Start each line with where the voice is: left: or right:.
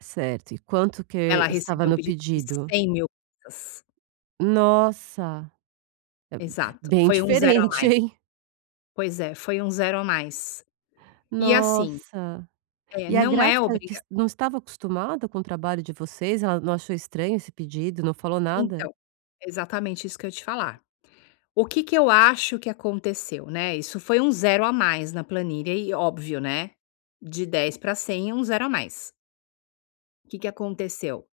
right: Certo, e quanto
left: Ela
right: que estava
left: recebeu um
right: no
left: pedido de
right: pedido?
left: 100.000. [unintelligible]
right: Nossa, é
left: Exato,
right: bem
left: foi um 0 a
right: diferente,
left: mais.
right: hein?
left: Pois é, foi um 0 a mais. E assim,
right: Nossa,
left: eh
right: e a
left: não é
right: gráfica que
left: obriga
right: não estava acostumada com o trabalho de vocês, ela não achou estranho esse pedido, não falou nada?
left: Então. Exatamente isso que eu ia te falar. O que que eu acho que aconteceu né, isso foi um 0 a mais na planilha e óbvio, né. De 10 pra 100 é um 0 a mais. Que que aconteceu?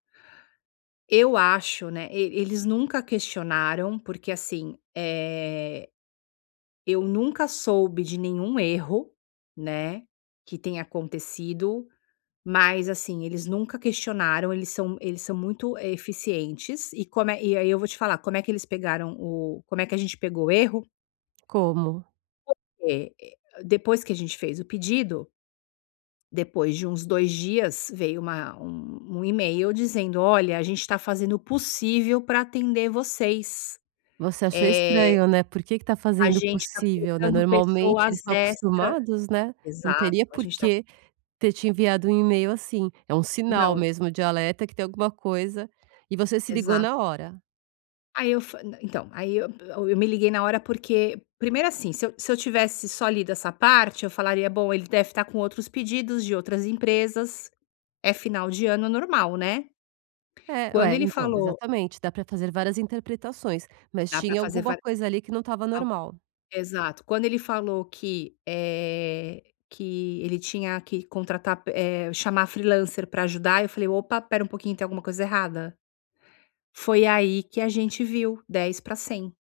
left: Eu acho né, e eles nunca questionaram porque, assim, eh, eu nunca soube de nenhum erro, né, que tenha acontecido, mas assim, eles nunca questionaram, eles são eles são muito eficientes e como eh, e aí eu vou te falar, como é que eles pegaram o como é que a gente pegou o erro?
right: Como?
left: Porque depois que a gente fez o pedido depois de uns 2 dias, veio uma um um e-mail dizendo olha a gente tá fazendo o possível pra atender vocês.
right: Você achou
left: Eh,
right: estranho né, por que que tá
left: a
right: fazendo o
left: gente tá
right: possível né,
left: colocando
right: normalmente eles
left: pessoas
right: estão
left: extra
right: acostumados né, não
left: Exato,
right: teria
left: a gente tá
right: porque ter te enviado um e-mail assim, é um sinal
left: Não.
right: mesmo de alerta que tem alguma coisa e você se ligou
left: Exato.
right: na hora?
left: Aí eu fa então aí eu [unintelligible] me liguei na hora porque primeiro assim se eu se eu tivesse só lido essa parte eu falaria bom ele deve estar com outros pedidos de outras empresas é final de ano normal, né.
right: É,
left: Quando
right: ué,
left: ele
right: então
left: falou
right: exatamente dá pra fazer várias interpretações, mas
left: dá pra
right: tinha
left: fazer
right: alguma
left: va
right: coisa ali que não estava
left: algo
right: normal.
left: exato, quando ele falou que eh, que ele tinha que contratar eh chamar freelancer pra ajudar eu falei: "Opa espera um pouquinho tem alguma coisa errada.". Foi aí que a gente viu 10 pra 100.